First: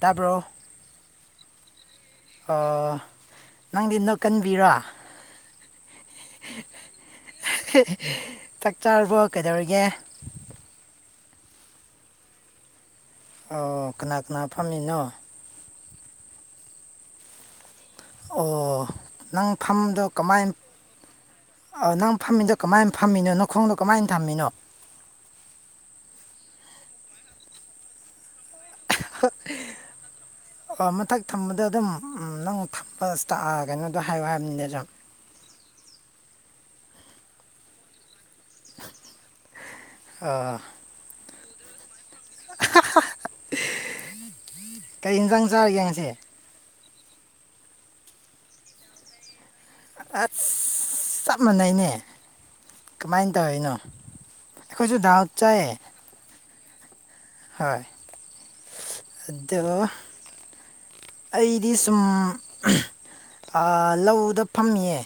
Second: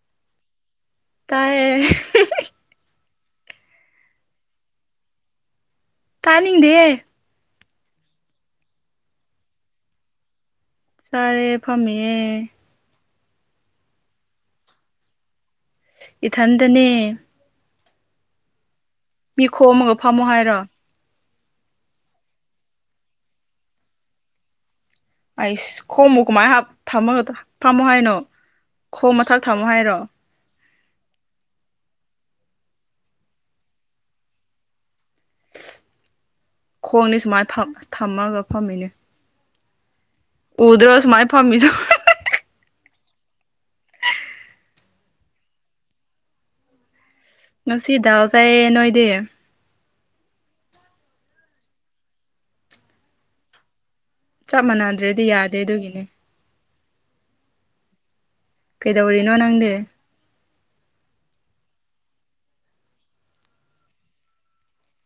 ꯇꯥꯕꯔꯣ ꯇꯥꯏ ꯅꯪꯗꯤ ꯅꯣꯛꯀꯟꯕꯤꯔꯣ ꯇꯥꯅꯤꯡꯗꯦ ꯆꯥꯛ ꯆꯥꯔꯕꯣ ꯀꯩꯗꯧꯔꯤꯒꯦ ꯁꯔꯦ ꯐꯥꯝꯃꯤꯌꯦ ꯑꯣ ꯀꯅꯥ ꯀꯅꯥ ꯐꯝꯃꯤꯅꯣ ꯏꯊꯟꯗꯅꯦ ꯑꯣ ꯃꯤ ꯅꯪ ꯈꯣꯝꯃꯒ ꯐꯥꯝꯗꯣ ꯐꯝꯃꯣ ꯀꯃꯥꯏ ꯍꯥꯏꯔꯣ ꯅꯪ ꯐꯝꯃꯤꯗꯣ ꯀꯃꯥꯏꯅ ꯐꯝꯃꯤꯅꯣ ꯅꯈꯣꯡꯗꯣ ꯀꯃꯥꯏꯅ ꯊꯝꯃꯤꯅꯣ ꯑꯩꯁ ꯈꯣꯝꯕꯨ ꯀꯃꯥꯏꯅ ꯊꯝꯃꯒ ꯐꯝꯃꯣ ꯍꯥꯏꯅꯣ ꯈꯣꯡ ꯃꯊꯥꯛ ꯊꯝꯃꯣ ꯍꯥꯏꯔꯣ ꯑꯣ ꯃꯊꯛ ꯊꯝꯕꯗ ꯑꯗꯨꯝ ꯅꯪ ꯊꯝꯕ ꯀꯩꯅꯣꯗꯣ ꯍꯥꯏꯌꯣ ꯍꯥꯏꯕꯅꯤꯅꯦ ꯑꯗꯨꯖꯝ ꯈꯣꯡꯅꯤ ꯁꯨꯃꯥꯏꯅ ꯊꯝꯃꯒ ꯐꯝꯃꯤꯅꯦ ꯑꯥ ꯎꯗ꯭ꯔꯣ ꯁꯨꯃꯥꯥꯏ ꯐꯝꯃꯤꯁꯦ ꯀꯩ ꯌꯦꯟꯁꯥꯡ ꯆꯥꯔꯒꯦ ꯉꯁꯤ ꯉꯁꯤ ꯗꯥꯜ ꯆꯥꯏꯌꯦ ꯅꯣꯏꯗꯤ ꯑꯁ ꯆꯞ ꯃꯥꯟꯅꯩꯅꯦ ꯀꯃꯥꯏꯅ ꯇꯧꯔꯤꯅꯣ ꯆꯞ ꯑꯩꯈꯣꯏꯁꯨ ꯗꯥꯜ ꯃꯥꯟꯅꯗꯔꯗꯤ ꯌꯥꯗꯦ ꯆꯥꯏꯌꯦ ꯑꯗꯨꯒꯤꯅꯦ ꯍꯣꯏ ꯀꯩꯗꯧꯔꯤꯅꯣ ꯅꯪꯗꯤ ꯑꯗꯣ ꯑꯩꯗꯤ ꯁꯨꯝ ꯂꯧꯗ ꯐꯝꯃꯤꯌꯦ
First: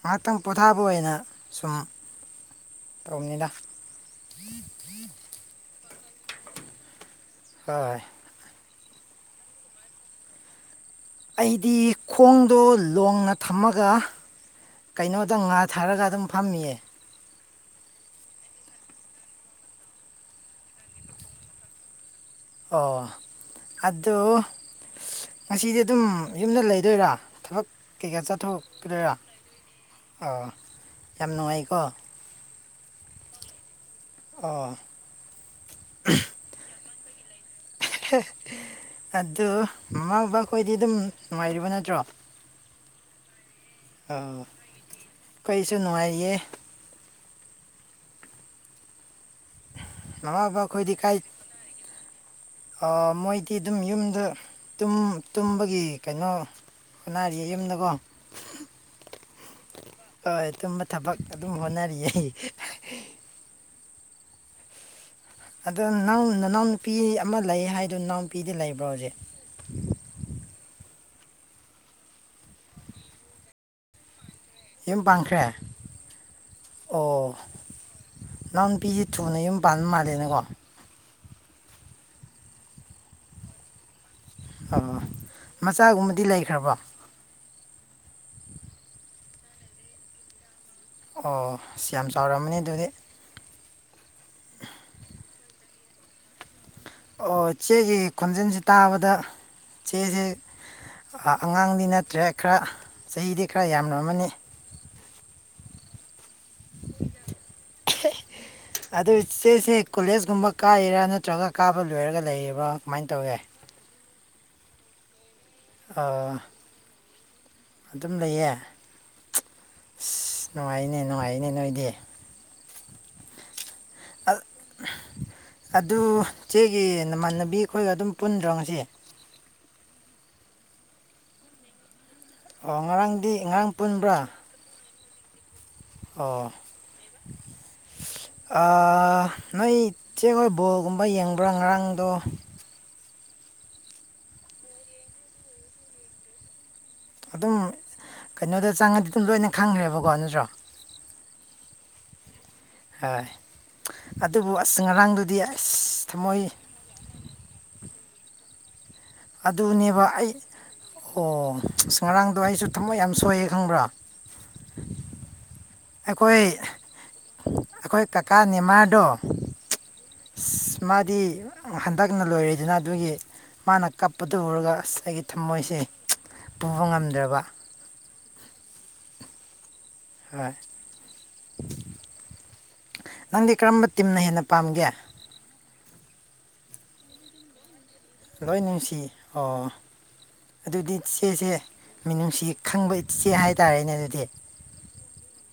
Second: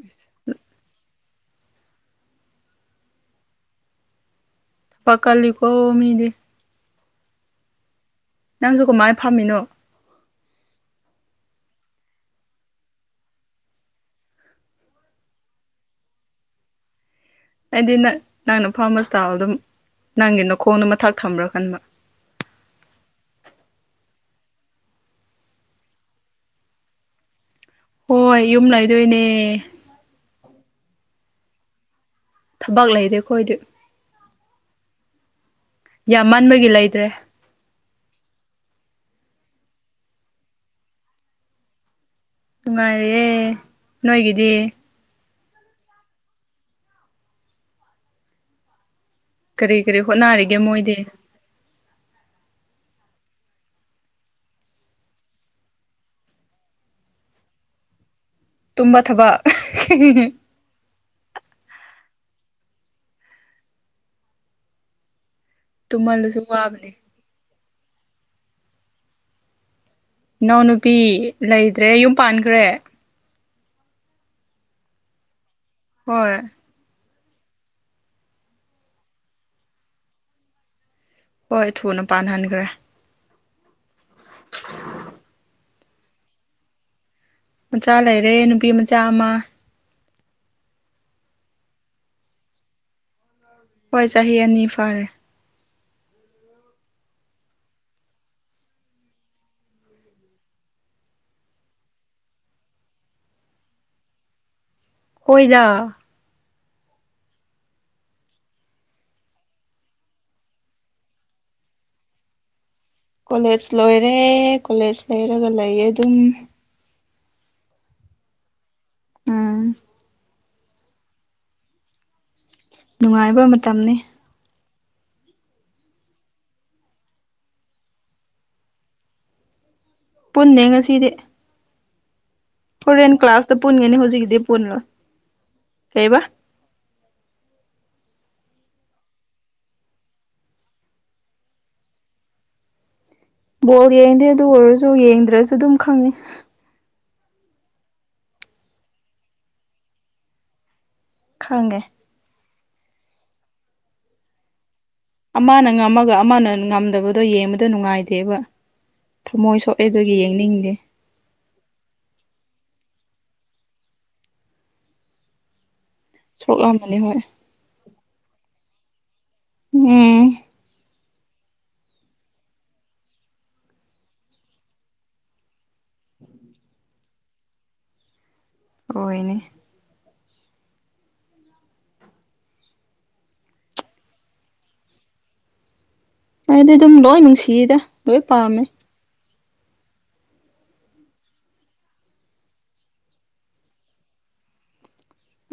ꯉꯥꯏꯍꯥꯛꯇꯪ ꯄꯣꯊꯥꯕ ꯑꯣꯏꯅ ꯁꯨꯝ ꯇꯧꯕꯅꯤꯅ ꯑꯣ ꯃꯤꯗꯤ ꯍꯣꯏ ꯅꯪꯁꯨꯒ ꯃꯥꯥꯏ ꯐꯥꯝꯃꯤꯅꯣ ꯑꯩꯗꯤ ꯈꯣꯡꯗꯣ ꯂꯣꯡꯅ ꯊꯝꯃꯒ ꯀꯩꯅꯣꯗ ꯉꯥ ꯊꯥꯔꯒ ꯑꯗꯨꯝ ꯐꯝꯃꯤꯌꯦ ꯑꯩꯗꯤ ꯅꯪ ꯅꯪꯅ ꯐꯥꯔꯃꯁꯤ ꯏꯁꯇꯥꯜ ꯑꯗꯨꯝ ꯅꯪꯒꯤ ꯅꯈꯣꯡꯗ ꯃꯊꯥꯛ ꯊꯝꯕ꯭ꯔꯥ ꯈꯟꯕ ꯑꯣ ꯑꯗꯨ ꯉꯁꯤꯗꯤ ꯑꯗꯨꯝ ꯌꯨꯝꯗ ꯂꯩꯗꯣꯏꯔꯥ ꯊꯕꯛ ꯀꯩꯀꯥ ꯍꯣꯏ ꯌꯨꯝ ꯆꯠꯊꯣꯛꯄꯤꯔꯣꯏꯔꯥ ꯂꯩꯗꯣꯏꯅꯦ ꯑ ꯌꯥꯝ ꯅꯨꯡꯉꯥꯏꯀꯣ ꯊꯕꯛ ꯂꯩꯗꯦ ꯑꯩ ꯈꯣꯏꯗꯤꯦ ꯑꯣ ꯌꯥꯝ ꯃꯟꯕꯒꯤ ꯂꯩꯇ꯭ꯔꯦ ꯑꯗꯨ ꯃꯃꯥ ꯕꯈꯣꯏꯗꯤ ꯑꯗꯨꯝ ꯅꯨꯡꯉꯥꯏꯔꯤꯕ ꯅꯠꯇ꯭ꯔꯣ ꯅꯨꯡꯉꯥꯏꯔꯑꯦ ꯅꯣꯏꯒꯤꯗꯤ ꯑꯩꯈꯩꯁꯨ ꯅꯨꯡꯉꯥꯏꯔꯤꯌꯦ ꯀꯔꯤ ꯀꯔꯤ ꯃꯃꯥ ꯍꯣꯠꯅꯔꯤꯒꯦ ꯕꯕꯥꯈꯣꯏꯗꯤ ꯃꯣꯏꯗꯤ ꯀꯥꯏ ꯃꯣꯏꯗꯤ ꯑꯗꯨꯝ ꯌꯨꯝꯗ ꯇꯨꯝꯕꯒꯤ ꯀꯩꯅꯣ ꯍꯣꯠꯅꯥꯔꯤꯌꯦ ꯌꯨꯝꯗꯀꯣ ꯇꯨꯝꯕ ꯊꯕꯛ ꯍꯣꯏ ꯇꯨꯝꯕ ꯊꯕꯛ ꯑꯗꯨꯝ ꯍꯣꯠꯅꯔꯤꯌꯦ [inaudible] ꯑꯗꯣ ꯇꯨꯝꯍꯜꯂꯁꯨ ꯋꯥꯕꯅꯦ ꯅꯅꯥꯎꯅꯨꯄꯤ ꯑꯃ ꯂꯩ ꯍꯥꯏꯗꯣ ꯏꯅꯥꯎꯅꯨꯄꯤꯗꯤ ꯂꯩꯕ꯭ꯔꯣ ꯍꯧꯖꯤꯛ ꯏꯅꯥꯎꯅꯨꯄꯤ ꯂꯩꯗ꯭ꯔꯦ ꯌꯨꯝ ꯄꯥꯟꯈ꯭ꯔꯦ ꯌꯨꯝ ꯄꯥꯟꯈ꯭ꯔꯦ ꯍꯣꯏ ꯑꯣ ꯏꯅꯥꯎ ꯅꯨꯄꯤꯁꯤꯦ ꯊꯨꯅ ꯌꯨꯝ ꯄꯥꯟꯕ ꯃꯥꯜꯂꯦꯅꯀꯣ ꯍꯣꯏ ꯊꯨꯅ ꯄꯥꯟꯍꯟꯈ꯭ꯔꯦ ꯑꯣ ꯃꯆꯥꯒꯨꯝꯕꯗꯤ ꯂꯩꯈ꯭ꯔꯕꯣ ꯃꯆꯥ ꯂꯩꯔꯦ ꯅꯨꯄꯤ ꯃꯆꯥ ꯑꯃ ꯑꯣ ꯁꯤ ꯌꯥꯝ ꯆꯥꯎꯔꯃꯅꯤ ꯑꯗꯨꯗꯤ ꯍꯣꯏ ꯆꯍꯤ ꯑꯅꯤ ꯐꯥꯔꯦ ꯑꯣ ꯆꯦꯒꯤ ꯈꯣꯟꯖꯦꯜꯁꯤ ꯇꯥꯕꯗ ꯆꯦꯁꯦ ꯑꯉꯥꯡꯗꯤ ꯅꯠꯇ꯭ꯔꯦ ꯈꯔ ꯆꯍꯤꯗꯤ ꯈꯔ ꯌꯥꯝꯅ ꯑꯃꯅꯤ ꯍꯣꯏꯗ ꯑꯗꯨ ꯏꯆꯦꯁꯦ ꯀꯣꯂꯦꯖꯀꯨꯝꯕ ꯀꯥꯔꯤꯔꯥ ꯅꯠꯇ꯭ꯔꯒ ꯀꯥꯕ ꯂꯣꯏꯔꯒ ꯂꯩꯌꯦꯔꯕꯣ ꯀꯃꯥꯏꯅ ꯇꯧꯒꯦ ꯍꯔꯦ ꯀꯣꯂꯦꯖ ꯂꯩꯔꯒ ꯂꯩꯌꯦ ꯑꯗꯨꯝ ꯑꯣ, ꯑꯗꯨꯝ ꯂꯩꯌꯦ ꯎꯝ ꯑꯁ ꯅꯨꯡꯉꯥꯏꯅꯦ ꯅꯨꯡꯉꯥꯏꯅꯦ ꯅꯣꯏꯗꯤ ꯅꯨꯡꯉꯥꯏꯕ ꯃꯇꯝꯅꯤ ꯑ, ꯑꯗꯨ ꯆꯦꯒꯤ ꯅꯃꯥꯟꯅꯕꯤ ꯑꯩꯈꯣꯏꯒ ꯑꯗꯨꯝ ꯄꯨꯟꯗ꯭ꯔꯣ ꯉꯁꯤ ꯄꯨꯟꯅꯦ ꯉꯁꯤꯗꯤ ꯑꯣ ꯍꯣꯔꯦꯟ ꯉꯔꯥꯡꯗꯤ ꯀ꯭ꯂꯥꯁꯇ ꯉꯔꯥꯡ ꯄꯨꯟꯒꯅꯤ ꯄꯨꯟꯕ꯭ꯔꯥ ꯍꯧꯖꯤꯛꯀꯤꯗꯤ ꯄꯨꯜꯂꯣꯏ ꯑꯣ [inaudible] ꯅꯣꯏꯆꯦ ꯍꯣꯏ ꯕꯣꯜꯒꯨꯝꯕ ꯌꯦꯡꯕ꯭ꯔꯥ ꯉꯔꯥꯡꯗꯣ ꯕꯣꯜ ꯌꯦꯡꯗꯦ ꯑꯗꯨ ꯑꯣꯏꯔꯁꯨ ꯌꯦꯡꯗ꯭ꯔꯁꯨ ꯑꯗꯨꯝ ꯈꯪꯉꯤ ꯑꯗꯨꯝ ꯀꯩꯅꯣꯗ ꯆꯪꯉꯗꯤ ꯑꯗꯨꯝ ꯂꯣꯏꯅ ꯈꯪꯈ꯭ꯔꯦꯕꯀꯣ ꯅꯠꯇ꯭ꯔꯣ ꯈꯪꯒꯦ ꯍꯥꯏꯣꯏ ꯑꯗꯨꯕꯨ ꯑꯁ ꯉꯔꯥꯡꯗꯨꯗꯤ ꯑꯃꯅ ꯑꯁ ꯉꯝꯃꯒ ꯊꯃꯣꯏ ꯑꯃꯅ ꯉꯝꯗꯕꯗꯣ ꯌꯦꯡꯕꯗ ꯅꯨꯡꯉꯥꯏꯇꯦꯕ ꯊꯃꯣꯏ ꯁꯣꯛꯑꯦ ꯑꯗꯨꯅꯦꯕ ꯑꯗꯨꯒꯤ ꯑꯩ ꯌꯦꯡꯅꯤꯡꯗꯦ ꯑꯣ ꯉꯔꯥꯡꯗꯣ ꯑꯩꯁꯨ ꯊꯝꯃꯣꯏ ꯌꯥꯝ ꯁꯣꯏꯌꯦꯦ ꯈꯪꯕ꯭ꯔꯥ ꯑꯩꯈꯣꯏ ꯁꯣꯛꯂꯝꯕꯅꯤ ꯍꯣꯏ ꯑꯩꯈꯣꯏ ꯀꯀꯥ ꯅꯤꯃꯥꯗꯣ ꯎꯝ ꯗꯤ ꯍꯟꯗꯛꯅ ꯂꯣꯏꯔꯗꯅ ꯑꯗꯨꯒꯤ ꯃꯥꯅ ꯀꯞꯄꯗꯨ ꯎꯔꯒ ꯉꯁꯥꯏꯒꯤ ꯊꯝꯃꯣꯏꯁꯦ ꯄꯨꯕ ꯉꯝꯗ꯭ꯔꯕ ꯍꯣꯏꯅꯤ ꯍꯥꯏꯣꯏ ꯅꯪꯗꯤ ꯀꯔꯝꯕ ꯇꯤꯝꯅ ꯍꯦꯟꯅ ꯄꯥꯝꯒꯦ ꯑꯩꯗꯤ ꯑꯗꯨꯝ ꯂꯣꯏ ꯅꯨꯡꯁꯤꯗ ꯂꯣꯏꯅꯦꯃꯤꯁꯤ ꯑꯣ ꯑꯗꯨꯗꯤ ꯏꯆꯦꯁꯦ ꯃꯤꯅꯨꯡꯁꯤ ꯈꯪꯕ ꯏꯆꯦ ꯍꯥꯏꯇꯥꯔꯦꯅꯦ ꯑꯗꯨꯗꯤ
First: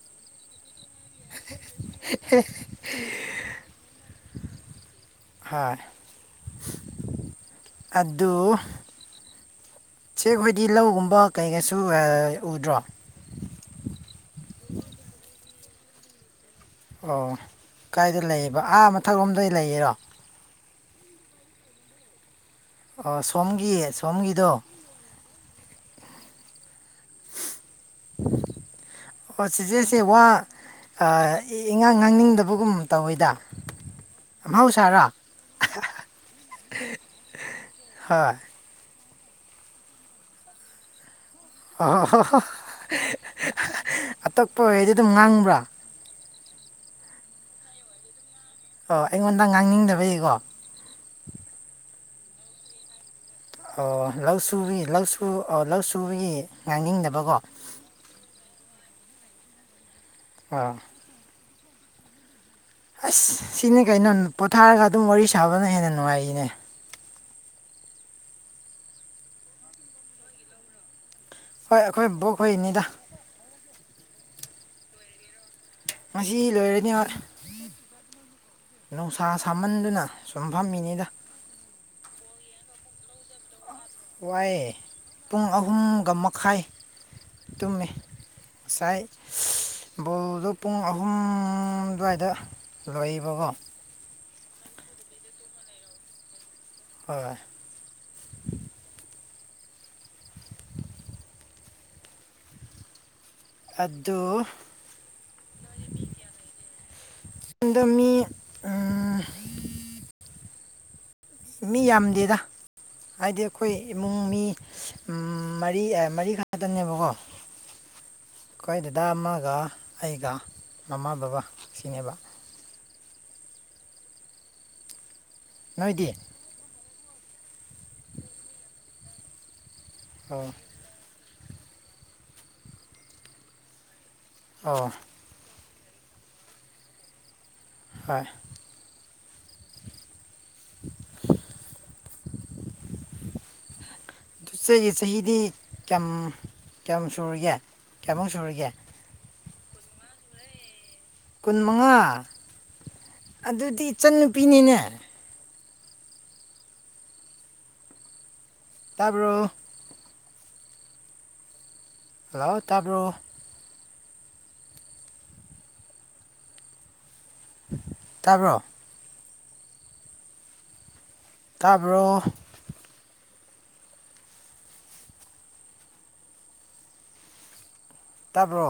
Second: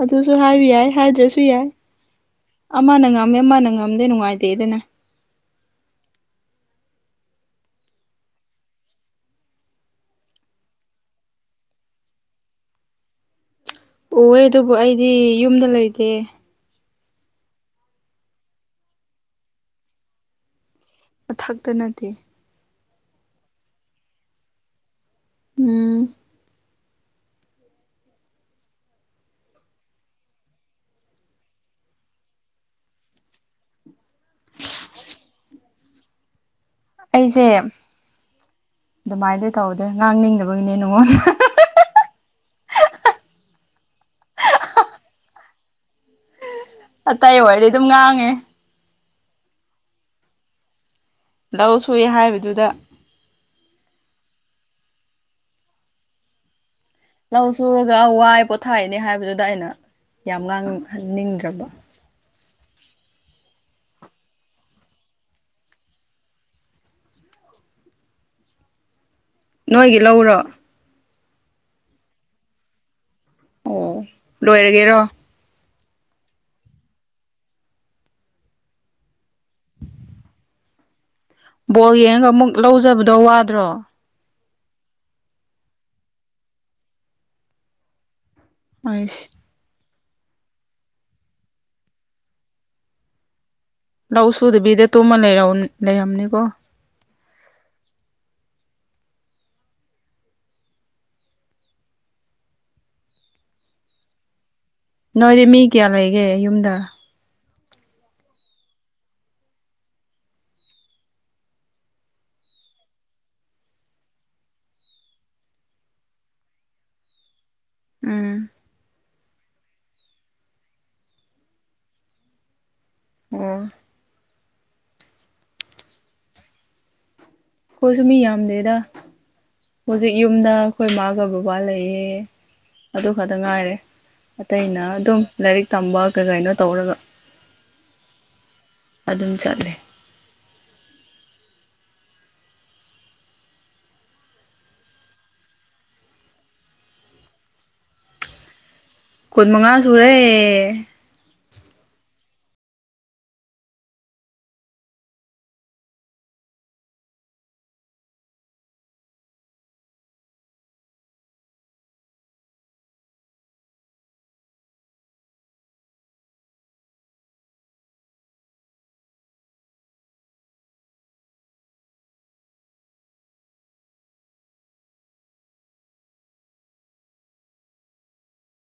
ꯑꯗꯨ ꯑꯗꯨꯁꯨ ꯍꯥꯏꯕꯤ ꯌꯥꯏ ꯍꯥꯏꯗ꯭ꯔꯁꯨ ꯌꯥꯏ ꯑꯃꯅ ꯉꯝꯃꯦ ꯑꯃꯅ ꯉꯝꯗꯦ ꯅꯨꯡꯉꯥꯏꯇꯦꯗꯅ ꯍꯣꯏ ꯑꯗꯨ ꯆꯦꯛ ꯑꯩꯈꯣꯏꯗꯤ ꯂꯧꯒꯨꯝꯕ ꯀꯩꯀꯩꯁꯨ ꯎꯗ꯭ꯔꯣ ꯑꯣꯍꯦ ꯑꯗꯨꯕꯨ ꯑꯩꯗꯤ ꯌꯨꯝꯗ ꯂꯩꯇꯦ ꯑꯣ ꯀꯥꯏꯗ ꯂꯩꯕ ꯑꯥ ꯃꯊꯛꯂꯣꯝꯗ ꯂꯩꯔꯣ ꯃꯊꯛꯇ ꯅꯠꯇꯦ ꯑꯣ ꯁꯣꯝꯒꯤ ꯁꯣꯝꯒꯤꯗꯣ ꯎꯝ [inaudible] ꯑꯣ ꯁꯤꯁ ꯋꯥ ꯏꯉꯥꯡ ꯉꯥꯡꯅꯤꯡꯗꯕꯒꯨꯝ ꯇꯧꯋꯤꯗ ꯃꯍꯥꯎ ꯁꯔꯥ ꯑꯩꯁꯦ ꯑꯗꯨꯃꯥꯏꯅꯗꯤ ꯇꯧꯗꯦ ꯉꯥꯡꯅꯤꯡꯗꯕꯒꯤꯅꯦ ꯅꯉꯣꯟꯗ ꯑꯣꯣ ꯍ ꯑꯇꯣꯞꯄ ꯑꯣꯏꯗꯤ ꯑꯗꯨꯝ ꯉꯥꯡꯕ꯭ꯔꯥ ꯑꯇꯩ ꯋꯥꯔꯤꯗꯤ ꯑꯗꯨꯝ ꯉꯥꯡꯉꯦ ꯑꯣ ꯑꯩꯉꯣꯟꯗ ꯉꯥꯡꯅꯤꯡꯗꯕꯒꯤꯀꯣ ꯂꯧ ꯁꯨꯏ ꯍꯥꯏꯕꯗꯨꯗ ꯑꯣ ꯂꯧ ꯁꯨꯕ ꯂꯧꯁꯨ ꯂꯧ ꯁꯨꯕꯒꯤ ꯉꯥꯡꯅꯤꯡꯗꯕꯀꯣ ꯂꯧ ꯁꯨꯔꯒ ꯋꯥꯏ ꯄꯣꯊꯥꯏꯅꯦ ꯍꯥꯏꯕꯗꯨꯗ ꯑꯩꯅ ꯌꯥꯝ ꯑꯣ ꯉꯥꯡꯍꯟꯅꯤꯡꯗ꯭ꯔꯕ ꯑꯁ ꯁꯤꯅꯦ ꯀꯩꯅꯣ ꯄꯣꯊꯥꯔꯒ ꯑꯗꯨꯝ ꯋꯥꯔꯤ ꯁꯥꯕꯅ ꯍꯦꯟꯅ ꯅꯨꯡꯉꯥꯏꯔꯤꯅꯦ ꯅꯣꯏꯒꯤ ꯂꯧꯔꯣ ꯍꯣꯏ ꯑꯩꯈꯣꯏ ꯕꯣꯛ ꯍꯅꯤꯗ ꯑꯣ ꯂꯣꯏꯔꯒꯦꯔꯣ ꯉ ꯂꯣꯏꯔꯅꯤ ꯅꯨꯡꯁꯥ ꯁꯥꯃꯟꯗꯨꯅ ꯁꯨꯝ ꯐꯝꯃꯤꯅꯤꯗ ꯕꯣꯜ ꯌꯦꯡꯉꯒ ꯑꯃꯨꯛ ꯂꯧꯖꯕꯗꯣ ꯋꯥꯗ꯭ꯔꯣ ꯍꯏ ꯄꯨꯡ ꯑꯍꯨꯝꯒ ꯃꯈꯥꯏ ꯇꯨꯝꯃꯤ ꯉꯁꯥꯏ ꯑꯩꯁ ꯕꯣꯜꯗꯣ ꯄꯨꯡ ꯑꯍꯨꯝ ꯑꯗꯨꯋꯥꯏꯗ ꯂꯣꯏꯕꯀꯣ ꯂꯧ ꯁꯨꯗꯕꯤꯗ ꯇꯨꯝꯃ ꯂꯩꯔ ꯂꯩꯔꯝꯅꯤꯀꯣ ꯍꯣꯏ ꯑꯗꯨꯣ ꯅꯣꯏꯗꯤ ꯃꯤ ꯀꯌꯥ ꯂꯩꯒꯦ ꯌꯨꯝꯗ ꯌꯦꯗ ꯃꯤ ꯃꯤ ꯌꯥꯝꯗꯦꯗ ꯍꯥꯏꯗꯤ ꯑꯩꯈꯣꯏ ꯏꯃꯨꯡ ꯃꯤ ꯃꯔꯤ ꯃꯔꯤꯈꯛꯇꯅꯦꯕꯀꯣ ꯎꯝ ꯀꯥꯏꯗꯗꯥꯃ ꯑꯗꯨꯒꯒ ꯑꯩꯒ ꯃꯃꯥ ꯕꯕꯥ ꯁꯤꯅꯦꯕ ꯋꯥ ꯅꯣꯏꯗꯤ ꯑꯩꯣꯏꯁꯨ ꯃꯤ ꯌꯥꯝꯗꯦꯗ ꯍꯧꯖꯤꯛ ꯑꯣ ꯌꯨꯝꯗ ꯑꯩꯈꯣꯏ ꯃꯥꯒꯕꯨ ꯎ ꯋꯥ ꯂꯩꯌꯦ ꯑꯗꯨ ꯈꯛꯇ ꯉꯥꯏꯔꯦ ꯑꯇꯩꯅ ꯑꯣ ꯑꯗꯨꯝ ꯂꯥꯏꯔꯤꯛ ꯇꯝꯕ ꯀꯩ ꯀꯩꯅꯣ ꯇꯧꯔꯒ ꯍꯣꯏ ꯑꯗꯨꯝ ꯆꯠꯂꯦ ꯍꯨꯏ [inaudible] ꯔꯦ ꯌꯦ ꯆꯍꯤꯍꯤꯗꯤ ꯀꯌꯥꯝ ꯀꯌꯥꯃꯨꯛ ꯁꯨꯔꯤꯒꯦ ꯀꯌꯥꯃꯨꯛ ꯁꯨꯔꯤꯒꯦ ꯈꯨꯟ ꯃꯉꯥ ꯁꯨꯔꯦ ꯀꯨꯟ ꯃꯉꯥ ꯑꯗꯨꯗꯤ ꯏꯆꯟꯟꯅꯨꯄꯤꯅꯤꯅꯦ ꯇꯥꯔꯕ ꯍꯂꯥꯎ ꯇꯥꯕ꯭ꯔꯣ ꯇꯥꯔꯕ꯭ꯔꯣ ꯇꯥꯔꯕꯔꯣ ꯇꯥꯕ꯭ꯔꯣ